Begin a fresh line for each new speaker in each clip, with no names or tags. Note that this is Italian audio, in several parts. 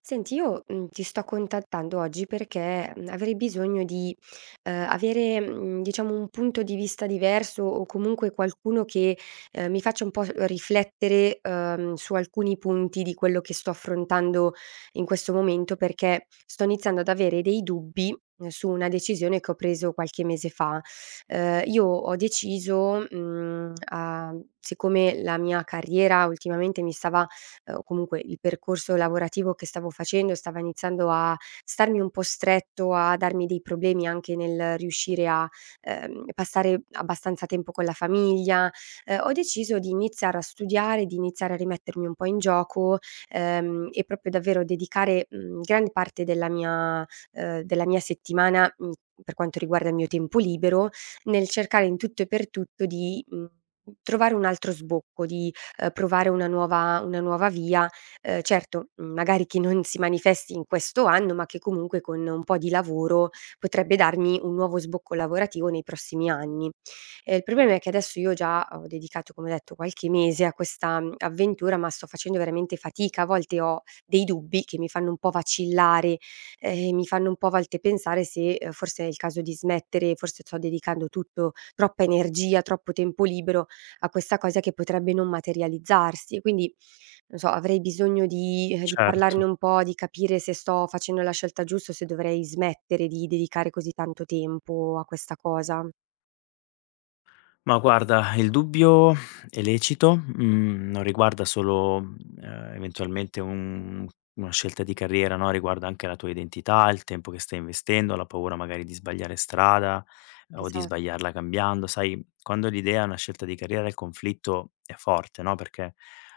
Senti, io, ti sto contattando oggi perché, avrei bisogno di, avere, diciamo un punto di vista diverso o comunque qualcuno che, mi faccia un po' riflettere, su alcuni punti di quello che sto affrontando in questo momento, perché sto iniziando ad avere dei dubbi, su una decisione che ho preso qualche mese fa. Io ho deciso, mhmm, a siccome la mia carriera ultimamente mi stava o comunque il percorso lavorativo che stavo facendo stava iniziando a starmi un po' stretto, a darmi dei problemi anche nel riuscire a, passare abbastanza tempo con la famiglia. Ho deciso di iniziare a studiare, di iniziare a rimettermi un po' in gioco, e proprio davvero dedicare, gran parte della mia settimana, per quanto riguarda il mio tempo libero, nel cercare in tutto e per tutto di, trovare un altro sbocco, di provare una nuova via, certo, magari che non si manifesti in questo anno, ma che comunque con un po' di lavoro potrebbe darmi un nuovo sbocco lavorativo nei prossimi anni. Il problema è che adesso io già ho dedicato, come ho detto, qualche mese a questa, avventura, ma sto facendo veramente fatica. A volte ho dei dubbi che mi fanno un po' vacillare, mi fanno un po' a volte pensare se, forse è il caso di smettere, forse sto dedicando tutto troppa energia, troppo tempo libero a questa cosa che potrebbe non materializzarsi. Quindi, non so, avrei bisogno di parlarne
Certo.
un po', di capire se sto facendo la scelta giusta o se dovrei smettere di dedicare così tanto tempo a questa cosa.
Ma guarda, il dubbio è lecito, non riguarda solo, eventualmente un una scelta di carriera, no, riguarda anche la tua identità, il tempo che stai investendo, la paura magari di sbagliare strada o di
Esa
sbagliarla cambiando. Sai, quando l'idea è una scelta di carriera, il conflitto è forte, no, perché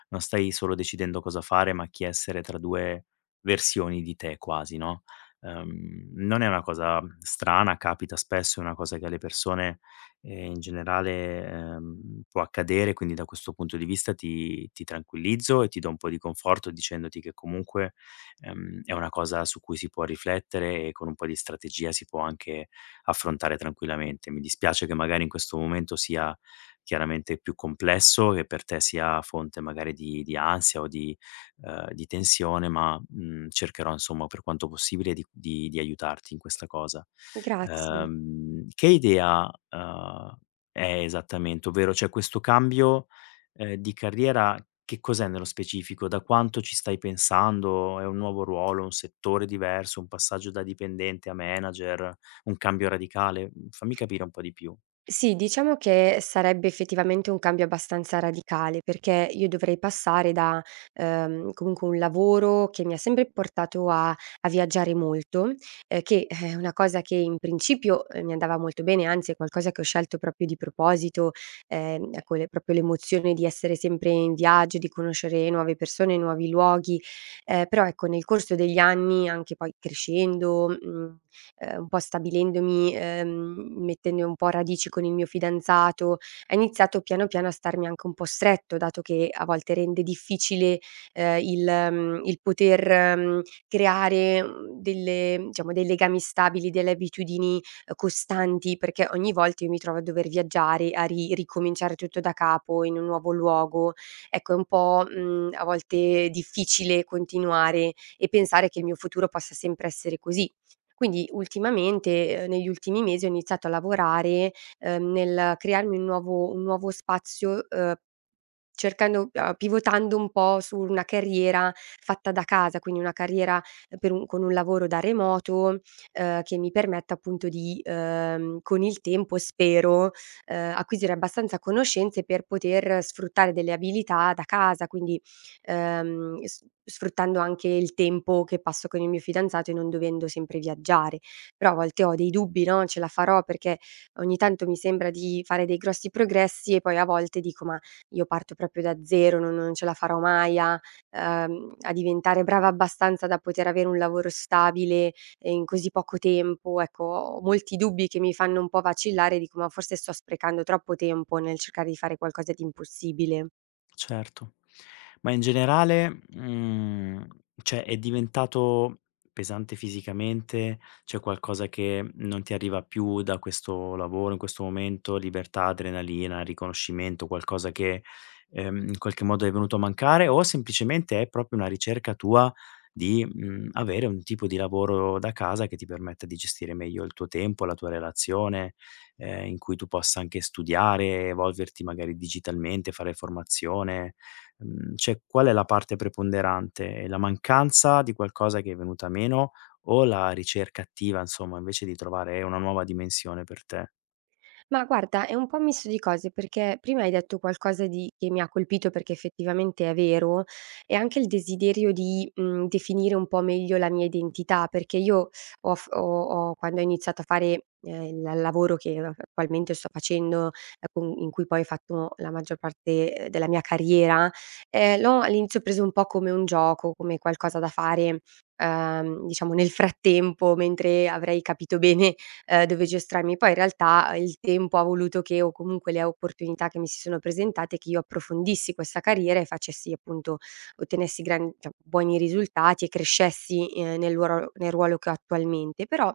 non stai solo decidendo cosa fare, ma chi essere tra 2 versioni di te quasi, no? Non è una cosa strana, capita spesso, è una cosa che alle persone e in generale, può accadere, quindi da questo punto di vista ti tranquillizzo e ti do un po' di conforto dicendoti che comunque, è una cosa su cui si può riflettere e con un po' di strategia si può anche affrontare tranquillamente. Mi dispiace che magari in questo momento sia chiaramente più complesso, che per te sia fonte magari di ansia o di tensione, ma, cercherò insomma per quanto possibile di aiutarti in questa cosa.
Grazie.
Che idea, è esattamente? Ovvero c'è questo cambio, di carriera, che cos'è nello specifico? Da quanto ci stai pensando? È un nuovo ruolo, un settore diverso, un passaggio da dipendente a manager, un cambio radicale? Mhmm, Fammi capire un po' di più.
Sì, diciamo che sarebbe effettivamente un cambio abbastanza radicale, perché io dovrei passare da, comunque un lavoro che mi ha sempre portato a viaggiare molto, che è una cosa che in principio, mi andava molto bene, anzi è qualcosa che ho scelto proprio di proposito, ecco le proprio l'emozione di essere sempre in viaggio, di conoscere nuove persone, nuovi luoghi, però ecco nel corso degli anni, anche poi crescendo, mhmm un po' stabilendomi, mettendo un po' radici con il mio fidanzato, ha iniziato piano piano a starmi anche un po' stretto, dato che a volte rende difficile, ehm, il il poter, creare, mhmm, delle diciamo dei legami stabili, delle abitudini, costanti, perché ogni volta io mi trovo a dover viaggiare, a ri ricominciare tutto da capo in un nuovo luogo. Ecco, è un po', a volte difficile continuare e pensare che il mio futuro possa sempre essere così. Quindi ultimamente, negli ultimi mesi ho iniziato a lavorare, nel crearmi un nuovo spazio, cercando pivotando un po' su una carriera fatta da casa, quindi una carriera per un con un lavoro da remoto, che mi permetta appunto di, con il tempo spero, acquisire abbastanza conoscenze per poter sfruttare delle abilità da casa, quindi, s sfruttando anche il tempo che passo con il mio fidanzato e non dovendo sempre viaggiare. Però a volte ho dei dubbi, no, ce la farò? Perché ogni tanto mi sembra di fare dei grossi progressi e poi a volte dico: "Ma io parto proprio da zero, non ce la farò mai a diventare brava abbastanza da poter avere un lavoro stabile, in così poco tempo." Ecco, ho molti dubbi che mi fanno un po' vacillare, dico: "Ma forse sto sprecando troppo tempo nel cercare di fare qualcosa di impossibile".
Certo. Ma in generale, cioè è diventato pesante fisicamente? C'è qualcosa che non ti arriva più da questo lavoro, in questo momento? Libertà, adrenalina, riconoscimento, qualcosa che, in qualche modo è venuto a mancare o semplicemente è proprio una ricerca tua di, avere un tipo di lavoro da casa che ti permetta di gestire meglio il tuo tempo, la tua relazione? In cui tu possa anche studiare, evolverti magari digitalmente, fare formazione. Cioè qual è la parte preponderante? È la mancanza di qualcosa che è venuta meno o la ricerca attiva, insomma, invece di trovare una nuova dimensione per te?
Ma guarda, è un po' un misto di cose, perché prima hai detto qualcosa di che mi ha colpito perché effettivamente è vero, e anche il desiderio di, definire un po' meglio la mia identità, perché io ho quando ho iniziato a fare, il lavoro che attualmente sto facendo, e con in cui poi ho fatto la maggior parte, della mia carriera, l'ho all'inizio preso un po' come un gioco, come qualcosa da fare, diciamo nel frattempo, mentre avrei capito bene dove giostrarmi. Poi in realtà il tempo ha voluto che o comunque le opportunità che mi si sono presentate, che io approfondissi questa carriera e facessi appunto ottenessi gran cioè buoni risultati e crescessi, nel ruolo che ho attualmente. Però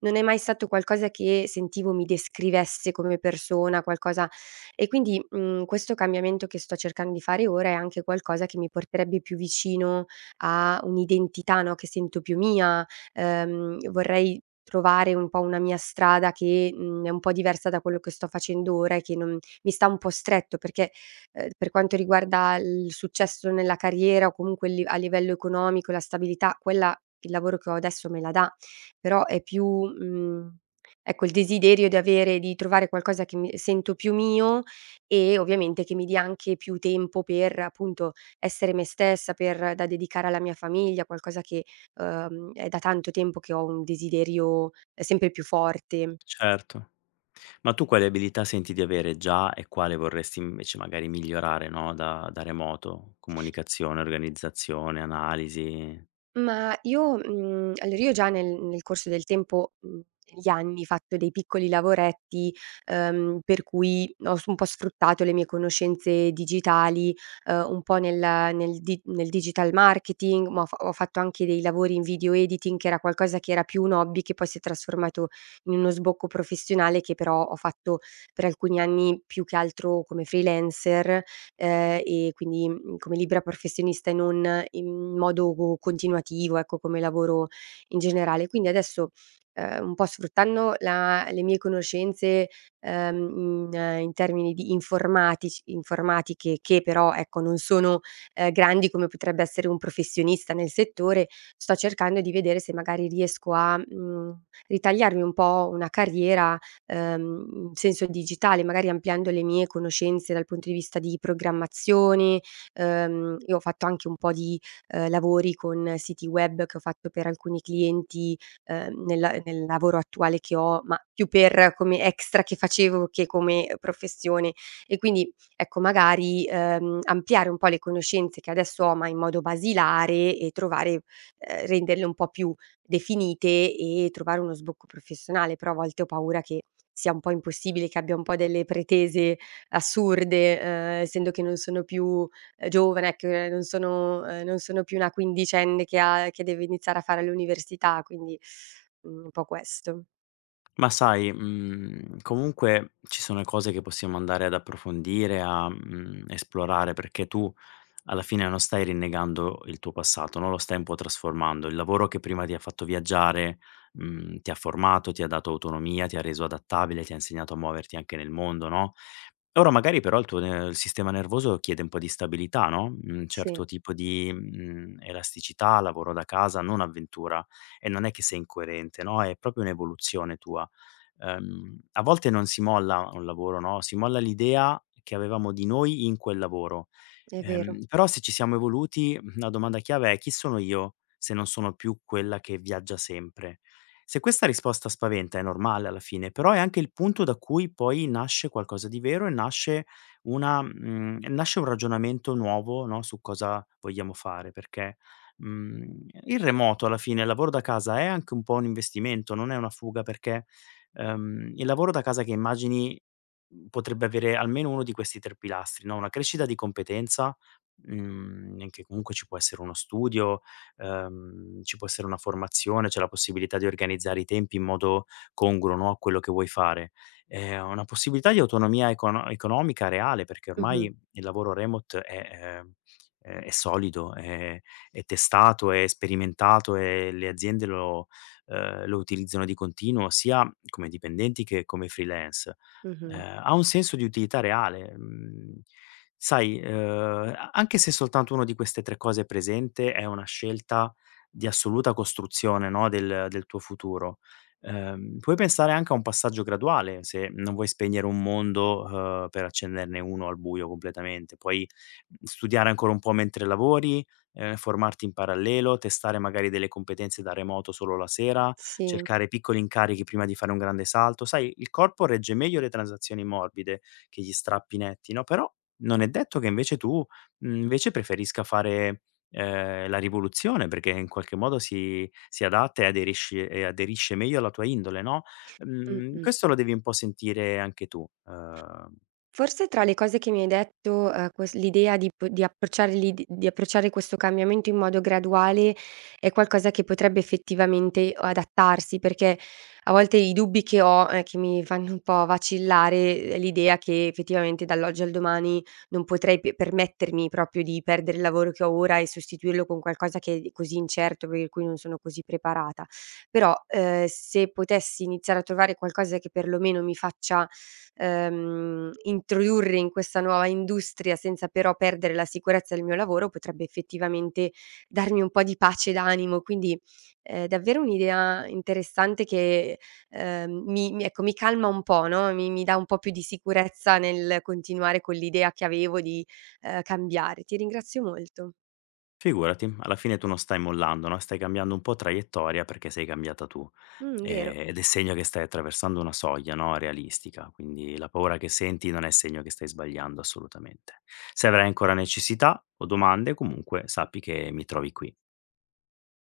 non è mai stato qualcosa che sentivo mi descrivesse come persona, qualcosa e quindi, questo cambiamento che sto cercando di fare ora è anche qualcosa che mi porterebbe più vicino a un'identità, no, che sento più mia. Vorrei trovare un po' una mia strada che, è un po' diversa da quello che sto facendo ora e che non mi sta un po' stretto perché, per quanto riguarda il successo nella carriera o comunque il a livello economico, la stabilità, quella il lavoro che ho adesso me la dà, però è più, ecco il desiderio di trovare qualcosa che mi sento più mio e ovviamente che mi dia anche più tempo per appunto essere me stessa, per da dedicare alla mia famiglia, qualcosa che è da tanto tempo che ho un desiderio sempre più forte.
Certo. Ma tu quali abilità senti di avere già e quale vorresti invece magari migliorare, no, da remoto? Comunicazione, organizzazione, analisi?
Allora io già nel corso del tempo, negli anni, fatto dei piccoli lavoretti, per cui ho s un po' sfruttato le mie conoscenze digitali, un po' nel digital marketing, ma ho fatto anche dei lavori in video editing, che era qualcosa che era più un hobby, che poi si è trasformato in uno sbocco professionale, che però ho fatto per alcuni anni più che altro come freelancer. E quindi, come libera professionista e non in modo co continuativo, ecco, come lavoro in generale. Quindi adesso, un po' sfruttando la le mie conoscenze, in termini di informatici informatiche che però, ecco, non sono, grandi come potrebbe essere un professionista nel settore, sto cercando di vedere se magari riesco a, ritagliarmi un po' una carriera in senso digitale, magari ampliando le mie conoscenze dal punto di vista di programmazione. Io ho fatto anche un po' di, lavori con siti web che ho fatto per alcuni clienti, ehm, nel nel lavoro attuale che ho, ma più per come extra che facevo che come professione. E quindi, ecco, magari, ampliare un po' le conoscenze che adesso ho, ma in modo basilare e trovare renderle un po' più definite e trovare uno sbocco professionale, però a volte ho paura che sia un po' impossibile, che abbia un po' delle pretese assurde, essendo che non sono più, giovane, ecco, non sono più una quindicenne che deve iniziare a fare l'università, quindi, un po' questo.
Ma sai, comunque ci sono cose che possiamo andare ad approfondire, a, esplorare, perché tu alla fine non stai rinnegando il tuo passato, no, lo stai un po' trasformando. Il lavoro che prima ti ha fatto viaggiare, ti ha formato, ti ha dato autonomia, ti ha reso adattabile, ti ha insegnato a muoverti anche nel mondo, no. Ora magari però il tuo ne il sistema nervoso chiede un po' di stabilità, no, un
Sì,
certo tipo di, elasticità, lavoro da casa, non avventura, e non è che sei incoerente, no, è proprio un'evoluzione tua. A volte non si molla un lavoro, no, si molla l'idea che avevamo di noi in quel lavoro.
è vero.
Però se ci siamo evoluti, la domanda chiave è: chi sono io se non sono più quella che viaggia sempre? Se questa risposta spaventa è normale alla fine, però è anche il punto da cui poi nasce qualcosa di vero e nasce una nasce un ragionamento nuovo, no, su cosa vogliamo fare, perché, il remoto alla fine, il lavoro da casa è anche un po' un investimento, non è una fuga perché, il lavoro da casa che immagini, potrebbe avere almeno uno di questi 3 pilastri, no, una crescita di competenza, che comunque ci può essere uno studio, ci può essere una formazione, c'è la possibilità di organizzare i tempi in modo congruo, no, a quello che vuoi fare. Una possibilità di autonomia economica reale, perché ormai
Mh-mh,
il lavoro remote ehm, è solido, è testato, è sperimentato e le aziende lo lo utilizzano di continuo sia come dipendenti che come freelance.
mh-mh.
Ha un senso di utilità reale. Mhmm sai, ehm, a anche se soltanto uno di queste 3 cose è presente è una scelta di assoluta costruzione, no, del tuo futuro. Puoi pensare anche a un passaggio graduale, se non vuoi spegnere un mondo, per accenderne uno al buio completamente. Puoi studiare ancora un po' mentre lavori, formarti in parallelo, testare magari delle competenze da remoto solo la sera,
Sì,
cercare piccoli incarichi prima di fare un grande salto. Sai, il corpo regge meglio le transazioni morbide che gli strappi netti, no, però non è detto che invece tu, invece preferisca fare, la rivoluzione perché in qualche modo si adatta e aderisci e aderisce meglio alla tua indole, no,
mh-mh.
questo lo devi un po' sentire anche tu.
Forse tra le cose che mi hai detto, ques l'idea di p di approcciare l'id di approcciare questo cambiamento in modo graduale è qualcosa che potrebbe effettivamente adattarsi, perché a volte i dubbi che ho, che mi fanno un po' vacillare è l'idea che effettivamente dall'oggi al domani non potrei p permettermi proprio di perdere il lavoro che ho ora e sostituirlo con qualcosa che è così incerto, per cui non sono così preparata. Però, se potessi iniziare a trovare qualcosa che perlomeno mi faccia introdurre in questa nuova industria senza però perdere la sicurezza del mio lavoro, potrebbe effettivamente darmi un po' di pace d'animo. Quindi è davvero un'idea interessante che, mi ecco, mi calma un po', no, mi dà un po' più di sicurezza nel continuare con l'idea che avevo di, cambiare. Ti ringrazio molto.
Figurati, alla fine tu non stai mollando, no, stai cambiando un po' traiettoria perché sei cambiata tu,
Vero.
ed è segno che stai attraversando una soglia, no, realistica, quindi la paura che senti non è segno che stai sbagliando assolutamente. Se avrai ancora necessità o domande comunque sappi che mi trovi qui.